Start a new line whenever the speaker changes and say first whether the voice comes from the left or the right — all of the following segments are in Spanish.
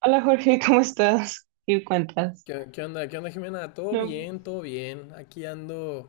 right: Hola, Jorge, ¿cómo estás? ¿Qué cuentas?
left: ¿Qué onda? ¿Qué onda, Jimena? Todo
right: No.
left: bien, todo bien. Aquí ando,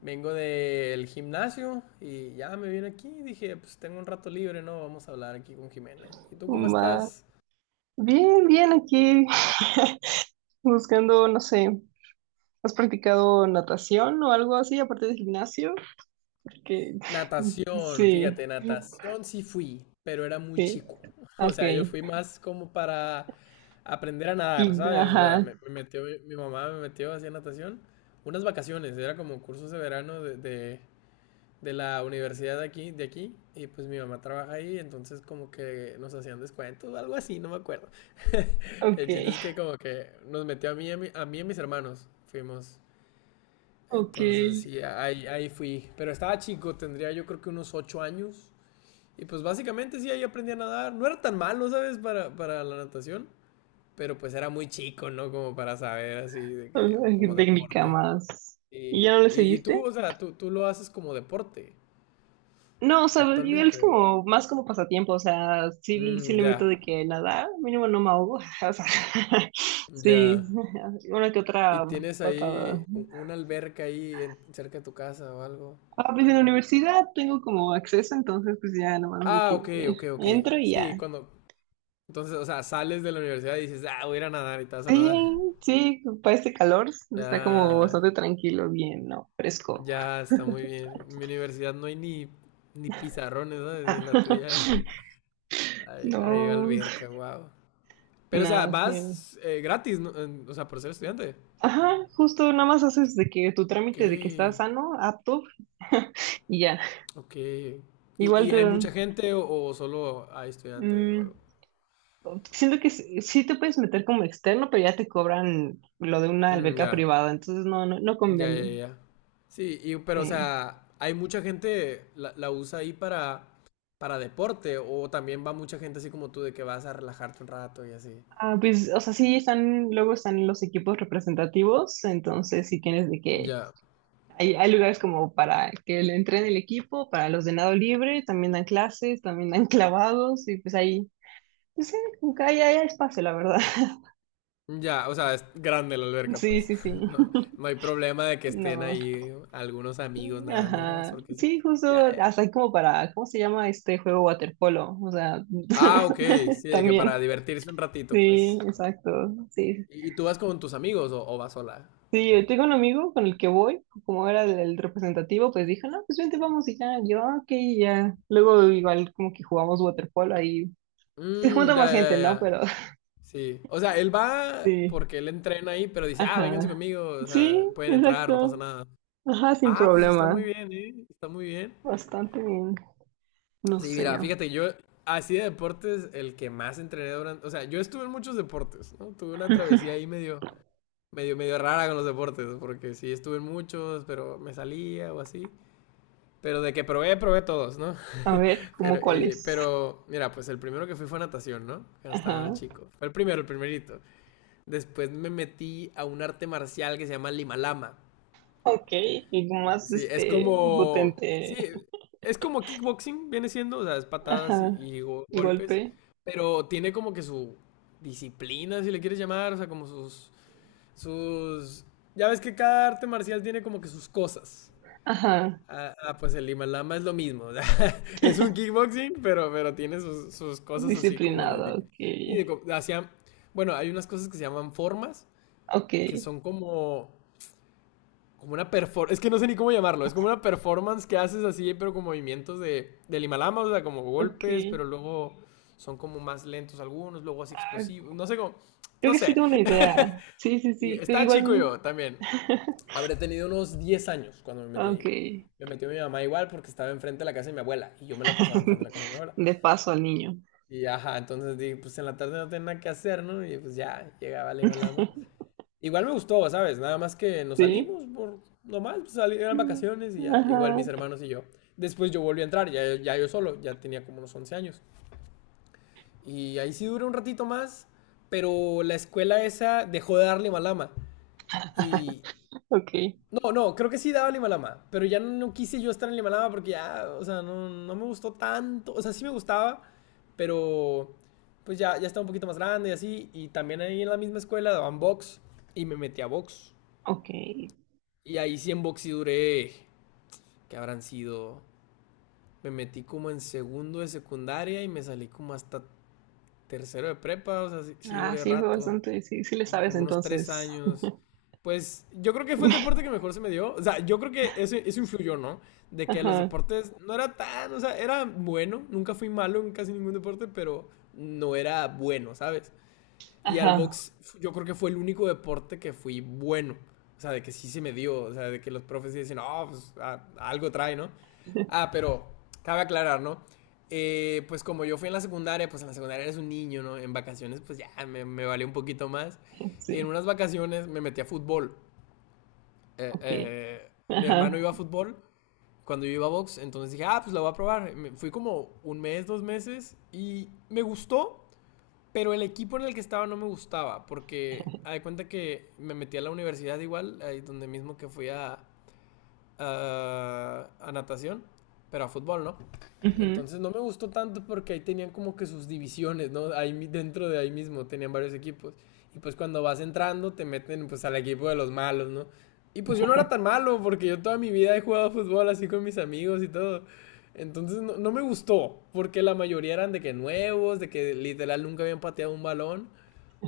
left: vengo del gimnasio y ya me vine aquí. Dije, pues tengo un rato libre, ¿no? Vamos a hablar aquí con Jimena. ¿Y tú cómo
right: ma-
left: estás?
right: Bien, bien aquí. Buscando, no sé, ¿has practicado natación o algo así aparte del gimnasio? Porque
left: Natación,
right: sí,
left: fíjate, natación sí fui, pero era muy
right: sí,
left: chico. O sea, yo fui
right: ok.
left: más como para aprender a nadar,
right: Y,
left: ¿sabes? O sea,
right: ajá,
left: me metió, mi mamá me metió hacia natación. Unas vacaciones, era como cursos de verano de de- la universidad de aquí, y pues mi mamá trabaja ahí, entonces como que nos hacían descuentos, o algo así, no me acuerdo.
right: ok,
left: El chiste es que como que nos metió a mí, a mí y a mis hermanos, fuimos.
right: ok.
left: Entonces sí, ahí, ahí fui. Pero estaba chico, tendría yo creo que unos 8 años. Y pues básicamente sí, ahí aprendí a nadar. No era tan malo, ¿sabes? Para la natación. Pero pues era muy chico, ¿no? Como para saber así, de
right: Ah,
left: que, como
right: técnica
left: deporte.
right: más. ¿Y ya no
left: Y,
right: le
left: y, y tú,
right: seguiste?
left: o sea, tú lo haces como deporte
right: No, o sea, igual es
left: actualmente.
right: como más como pasatiempo, o sea, sí, sí
left: Mm,
right: le meto
left: ya,
right: de que nada, mínimo no me ahogo, o sea, sí,
left: ya.
right: una que
left: ¿Y
right: otra
left: tienes
right: patada.
left: ahí una alberca ahí cerca de tu casa o algo?
right: Ah, pues en la universidad tengo como acceso, entonces pues ya nomás de que
left: Ah, ok, ok, ok.
right: entro y
left: Sí,
right: ya.
left: cuando... Entonces, o sea, sales de la universidad y dices, ah, voy a ir a nadar y te vas a nadar.
right: Sí, sí, para este calor está como
left: Ya,
right: bastante tranquilo, bien, ¿no? Fresco.
left: ya está muy bien. En mi universidad no hay ni pizarrones, ¿sabes?
right: Ah,
left: En la tuya hay, hay
right: no,
left: alberca, wow. Pero, o sea,
right: nada, sí.
left: vas gratis, ¿no? O sea, por ser estudiante.
right: Ajá, justo nada más haces de que tu
left: Ok,
right: trámite de que estás sano, apto, y ya.
left: ok. ¿Y,
right: Igual
left: y
right: te,
left: hay mucha gente o solo hay estudiantes o
right: mm,
left: algo?
right: siento que sí te puedes meter como externo, pero ya te cobran lo de una
left: Mm,
right: alberca
left: ya,
right: privada, entonces no, no, no
left: ya, ya,
right: conviene.
left: ya. Sí, y, pero o
right: Sí.
left: sea, hay mucha gente la usa ahí para deporte o también va mucha gente así como tú de que vas a relajarte un rato y así.
right: Ah, pues, o sea, sí están, luego están los equipos representativos, entonces sí tienes de que
left: Ya,
right: hay lugares como para que le entren el equipo, para los de nado libre, también dan clases, también dan clavados, y pues ahí, pues sí, como que ahí hay espacio, la verdad.
left: ya, o sea, es grande la alberca,
right: Sí,
left: pues.
right: sí, sí.
left: No, no hay problema de que estén
right: No.
left: ahí algunos amigos nadando, no,
right: Ajá.
left: porque sí.
right: Sí,
left: Ya,
right: justo
left: ya.
right: hasta
left: Ya.
right: ahí como para, ¿cómo se llama este juego waterpolo? O sea,
left: Ah, ok, sí, de que para
right: también.
left: divertirse un ratito,
right: Sí,
left: pues.
right: exacto. Sí.
left: ¿Y tú vas con tus amigos o vas sola?
right: Sí, yo tengo un amigo con el que voy, como era el representativo, pues dije, no, pues vente, vamos y ya, yo, "Ah, ok, y ya. Luego igual como que jugamos waterpolo ahí. Se
left: Mm,
right: junta más
left: ya,
right: gente,
left: ya,
right: ¿no?
left: ya.
right: Pero
left: Sí, o sea, él va
right: sí.
left: porque él entrena ahí, pero dice, ah, vénganse
right: Ajá.
left: conmigo, o sea,
right: Sí,
left: pueden entrar, no
right: exacto.
left: pasa nada.
right: Ajá, sin
left: Ah, pues está muy
right: problema.
left: bien, ¿eh? Está muy bien.
right: Bastante bien. No
left: Sí,
right: sé.
left: mira, fíjate, yo así de deportes, el que más entrené durante, o sea, yo estuve en muchos deportes, ¿no? Tuve una travesía ahí medio, medio, medio rara con los deportes, porque sí estuve en muchos, pero me salía o así. Pero de que probé todos, ¿no?
right: A ver,
left: Pero,
right: ¿cómo cuáles?
left: pero, mira, pues el primero que fui fue natación, ¿no? Cuando estaba
right: Ajá.
left: chico. Fue el primero, el primerito. Después me metí a un arte marcial que se llama Limalama.
right: Ok, algo más
left: Sí,
right: potente.
left: es como kickboxing, viene siendo, o sea, es patadas y,
right: Ajá.
left: y go- golpes.
right: Golpe.
left: Pero tiene como que su disciplina, si le quieres llamar, o sea, como sus. Sus. Ya ves que cada arte marcial tiene como que sus cosas.
right: Ajá.
left: Pues el Limalama es lo mismo, o sea, es un kickboxing, pero tiene sus cosas así
right: Disciplinado, ok.
left: y de co- hacia- bueno, hay unas cosas que se llaman formas,
right: Ok,
left: que son como una performance, es que no sé ni cómo llamarlo, es como una performance que haces así, pero con movimientos del Himalama, o sea, como
right: ok.
left: golpes, pero luego son como más lentos algunos, luego así
right: Ah,
left: explosivos, no sé cómo,
right: creo
left: no
right: que sí
left: sé.
right: tengo una idea. Sí, sí,
left: Y
right: sí. Creo que
left: estaba chico
right: igual.
left: yo también, habré tenido unos 10 años cuando me metí
right: Ok.
left: ahí. Me metió mi mamá igual porque estaba enfrente de la casa de mi abuela y yo me la pasaba enfrente de la casa de mi abuela.
right: De paso al niño.
left: Y ajá, entonces dije, pues en la tarde no tenía nada que hacer, ¿no? Y pues ya, llegaba la Himalama. Igual me gustó, ¿sabes? Nada más que nos
right: Sí.
left: salimos por nomás, pues, eran
right: No.
left: vacaciones y ya, igual
right: Ajá.
left: mis hermanos y yo. Después yo volví a entrar, ya, yo solo, ya tenía como unos 11 años. Y ahí sí duré un ratito más, pero la escuela esa dejó de dar Limalama. Y
right: Ok.
left: no, no, creo que sí daba Limalama, pero ya no quise yo estar en Limalama porque ya, o sea, no, no me gustó tanto. O sea, sí me gustaba, pero pues ya, estaba un poquito más grande y así. Y también ahí en la misma escuela daban box y me metí a box.
right: Ok.
left: Y ahí sí en boxy duré, que habrán sido, me metí como en segundo de secundaria y me salí como hasta tercero de prepa, o sea, sí
right: Ah,
left: duré
right: sí, fue
left: rato,
right: bastante. Sí, sí le
left: y
right: sabes
left: como unos tres
right: entonces.
left: años. Pues yo creo que fue el deporte que mejor se me dio. O sea, yo creo que eso influyó, ¿no? De que los
right: Ajá.
left: deportes no era tan, o sea, era bueno, nunca fui malo en casi ningún deporte, pero no era bueno, ¿sabes? Y al
right: Ajá.
left: box yo creo que fue el único deporte que fui bueno. O sea, de que sí se me dio. O sea, de que los profes dicen, oh, pues a algo trae, ¿no? Ah, pero cabe aclarar, ¿no? Pues como yo fui en la secundaria, pues en la secundaria eres un niño, ¿no? En vacaciones, pues ya me valió un poquito más. En
right: Sí.
left: unas vacaciones me metí a fútbol. Eh,
right: Ok.
left: eh, Mi hermano iba
right: Ajá.
left: a fútbol cuando yo iba a box, entonces dije, ah, pues la voy a probar. Fui como un mes, 2 meses y me gustó, pero el equipo en el que estaba no me gustaba, porque haz de cuenta que me metí a la universidad igual, ahí donde mismo que fui a natación, pero a fútbol, ¿no?
right: Ujú.
left: Entonces no me gustó tanto porque ahí tenían como que sus divisiones, ¿no? Ahí dentro de ahí mismo tenían varios equipos. Y pues cuando vas entrando te meten pues al equipo de los malos, ¿no? Y pues yo no era tan malo porque yo toda mi vida he jugado fútbol así con mis amigos y todo. Entonces no, no me gustó porque la mayoría eran de que nuevos, de que literal nunca habían pateado un balón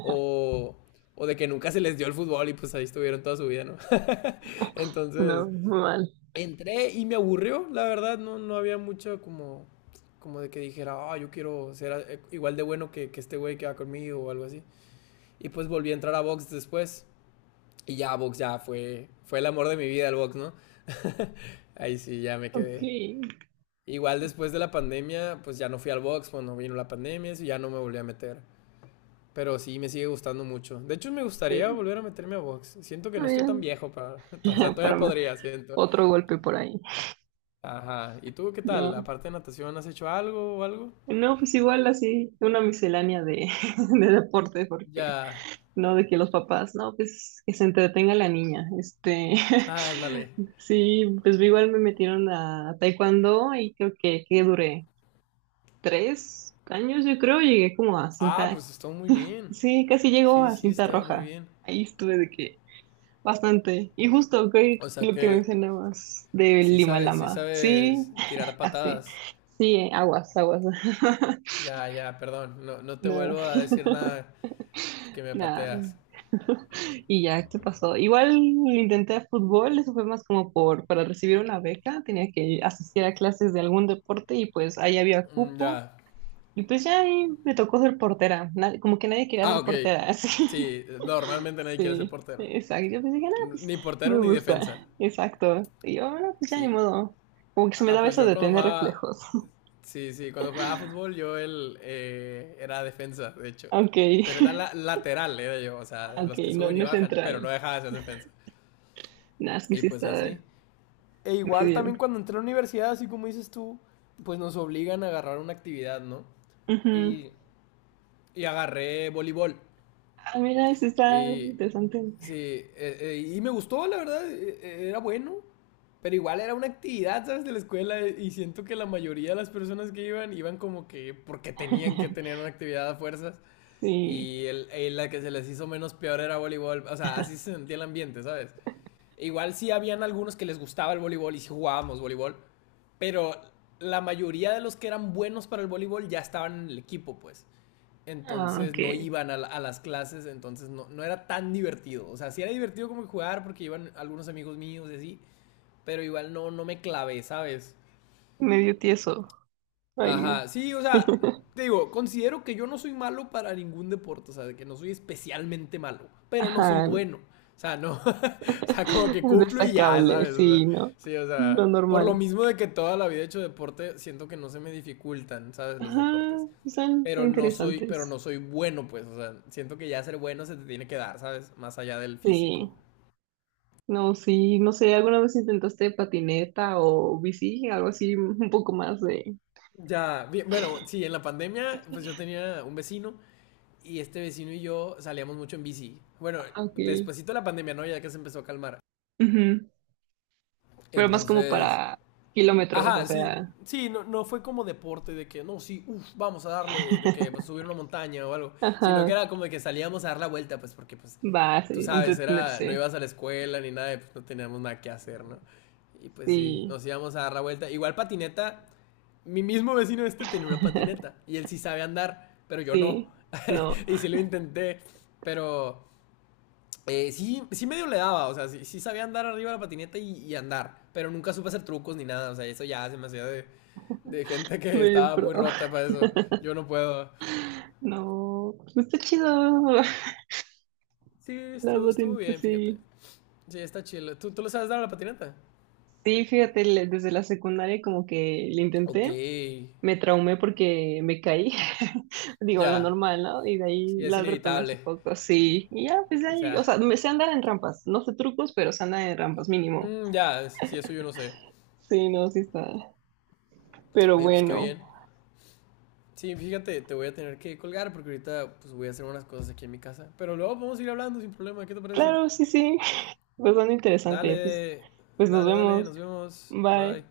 left: o, o de que nunca se les dio el fútbol y pues ahí estuvieron toda su vida, ¿no?
right: No,
left: Entonces
right: muy mal.
left: entré y me aburrió, la verdad, no, no había mucho como, como de que dijera, ah, yo quiero ser igual de bueno que este güey que va conmigo o algo así. Y pues volví a entrar a box después y ya box ya fue, fue el amor de mi vida el box, ¿no? Ahí sí, ya me
right: Ok,
left: quedé.
right: sí.
left: Igual después de la pandemia, pues ya no fui al box, cuando vino la pandemia, eso ya no me volví a meter. Pero sí, me sigue gustando mucho. De hecho, me
right: Está
left: gustaría volver a meterme a box. Siento que no estoy tan
right: bien.
left: viejo para... O sea, todavía
right: Para
left: podría, siento.
right: otro golpe por ahí.
left: Ajá. ¿Y tú qué tal?
right: No.
left: Aparte de natación, ¿has hecho algo o algo?
right: No, pues igual así, una miscelánea de, de deporte, porque
left: Ya.
right: no de que los papás, no, pues que se entretenga la niña.
left: Ah, ándale.
right: Sí, pues igual me metieron a taekwondo y creo que duré 3 años, yo creo, llegué como a
left: Ah,
right: cinta,
left: pues está muy bien.
right: sí, casi llegó
left: Sí,
right: a
left: sí,
right: cinta
left: está muy
right: roja.
left: bien.
right: Ahí estuve de que bastante. Y justo que
left: O sea
right: lo que
left: que
right: mencionabas de Lima
left: sí
right: Lama. Sí,
left: sabes tirar
right: así.
left: patadas.
right: Sí, aguas, aguas.
left: Ya, ya, perdón. No, no te
right: Nada.
left: vuelvo a decir nada que me
right: Nada.
left: pateas.
right: Y ya, esto pasó. Igual intenté fútbol, eso fue más como para recibir una beca, tenía que asistir a clases de algún deporte y pues ahí había
left: Mm,
right: cupo.
left: ya.
right: Y pues ya ahí me tocó ser portera, como que nadie quería
left: Ah,
right: ser
left: ok.
right: portera, así.
left: Sí, normalmente nadie quiere ser
right: Sí,
left: portero.
right: exacto. Yo pues dije, no, pues
left: Ni
right: me
left: portero ni defensa.
right: gusta. Exacto. Y yo, bueno, pues ya ni
left: Sí.
right: modo. Como que se me
left: Ah,
right: daba
left: pues
right: eso
left: yo
right: de
left: cuando
right: tener
left: jugaba
right: reflejos.
left: Sí, cuando jugaba fútbol yo él era defensa, de hecho.
right: Ok,
left: Pero era lateral, era yo, o sea, de
right: ok,
left: los que
right: no,
left: suben y
right: no es
left: bajan, pero no
right: central.
left: dejaba de ser defensa.
right: Nada, es que
left: Y
right: sí
left: pues así.
right: está
left: E igual
right: medio.
left: también cuando entré a la universidad, así como dices tú, pues nos obligan a agarrar una actividad, ¿no?
right: Ujú.
left: Y, y agarré voleibol.
right: Ah, mira, eso está
left: Y
right: interesante.
left: sí, y me gustó, la verdad, era bueno. Pero igual era una actividad, ¿sabes? De la escuela y siento que la mayoría de las personas que iban iban como que porque tenían que tener una actividad a fuerzas.
right: Sí.
left: Y la que se les hizo menos peor era voleibol. O sea, así se sentía el ambiente, ¿sabes? Igual sí habían algunos que les gustaba el voleibol y sí jugábamos voleibol. Pero la mayoría de los que eran buenos para el voleibol ya estaban en el equipo, pues.
right: Ah,
left: Entonces
right: ok.
left: no iban a, a las clases, entonces no, no era tan divertido. O sea, sí era divertido como jugar porque iban algunos amigos míos y así. Pero igual no, no me clavé, ¿sabes?
right: Medio tieso. Ahí.
left: Ajá, sí, o sea, te digo, considero que yo no soy malo para ningún deporte, o sea, de que no soy especialmente malo, pero no soy
right: Ajá.
left: bueno. O sea, no, o sea, como que cumplo y ya,
right: Destacable,
left: ¿sabes? O sea,
right: sí, no.
left: sí, o
right: Lo
left: sea, por lo
right: normal.
left: mismo de que toda la vida he hecho deporte, siento que no se me dificultan, ¿sabes? Los
right: Ajá,
left: deportes.
right: son
left: Pero pero
right: interesantes.
left: no soy bueno, pues, o sea, siento que ya ser bueno se te tiene que dar, ¿sabes? Más allá del físico.
right: Sí. No, sí, no sé, ¿alguna vez intentaste patineta o bici? Algo así, un poco más de.
left: Ya, bien, bueno, sí, en la pandemia, pues yo tenía un vecino y este vecino y yo salíamos mucho en bici. Bueno,
right: Ah, ok.
left: despuesito de la pandemia, ¿no? Ya que se empezó a calmar.
right: Ujú. Pero más como
left: Entonces,
right: para kilómetros, o
left: ajá, sí,
right: sea,
left: sí, no, no fue como deporte de que, no, sí, uff, vamos a darle, de que pues, subir una montaña o algo, sino que
right: ajá,
left: era como de que salíamos a dar la vuelta, pues porque, pues,
right: va,
left: tú
right: sí,
left: sabes, era, no
right: entretenerse,
left: ibas a la escuela ni nada, pues no teníamos nada que hacer, ¿no? Y pues sí,
right: sí,
left: nos íbamos a dar la vuelta. Igual patineta, mi mismo vecino este tenía una patineta y él sí sabe andar, pero yo no.
right: sí, no,
left: Y sí lo intenté, pero sí, medio le daba, o sea, sí, sabía andar arriba de la patineta y andar, pero nunca supe hacer trucos ni nada, o sea, eso ya se me hacía de gente que
right: medio
left: estaba
right: pro,
left: muy rota para eso. Yo no puedo.
right: no, pues está chido,
left: Sí,
right: la
left: estuvo
right: patineta,
left: bien,
right: sí.
left: fíjate. Sí, está chido. ¿Tú le sabes dar a la patineta?
right: Sí, fíjate, desde la secundaria como que le
left: Ok.
right: intenté, me traumé porque me caí, digo, lo
left: Ya.
right: normal, ¿no? Y de ahí
left: Sí, es
right: la retomé hace
left: inevitable.
right: poco, sí. Y ya, pues
left: O
right: ahí, o
left: sea,
right: sea, me sé andar en rampas, no sé trucos, pero sé andar en rampas mínimo.
left: mm, ya, sí, eso yo no sé.
right: Sí, no, sí está. Pero
left: Oye, pues qué
right: bueno,
left: bien. Sí, fíjate, te voy a tener que colgar porque ahorita pues voy a hacer unas cosas aquí en mi casa. Pero luego podemos ir hablando sin problema, ¿qué te parece?
right: claro, sí, sí, pues son interesante, pues,
left: Dale,
right: pues nos
left: dale, dale,
right: vemos.
left: nos vemos.
right: Bye.
left: Bye.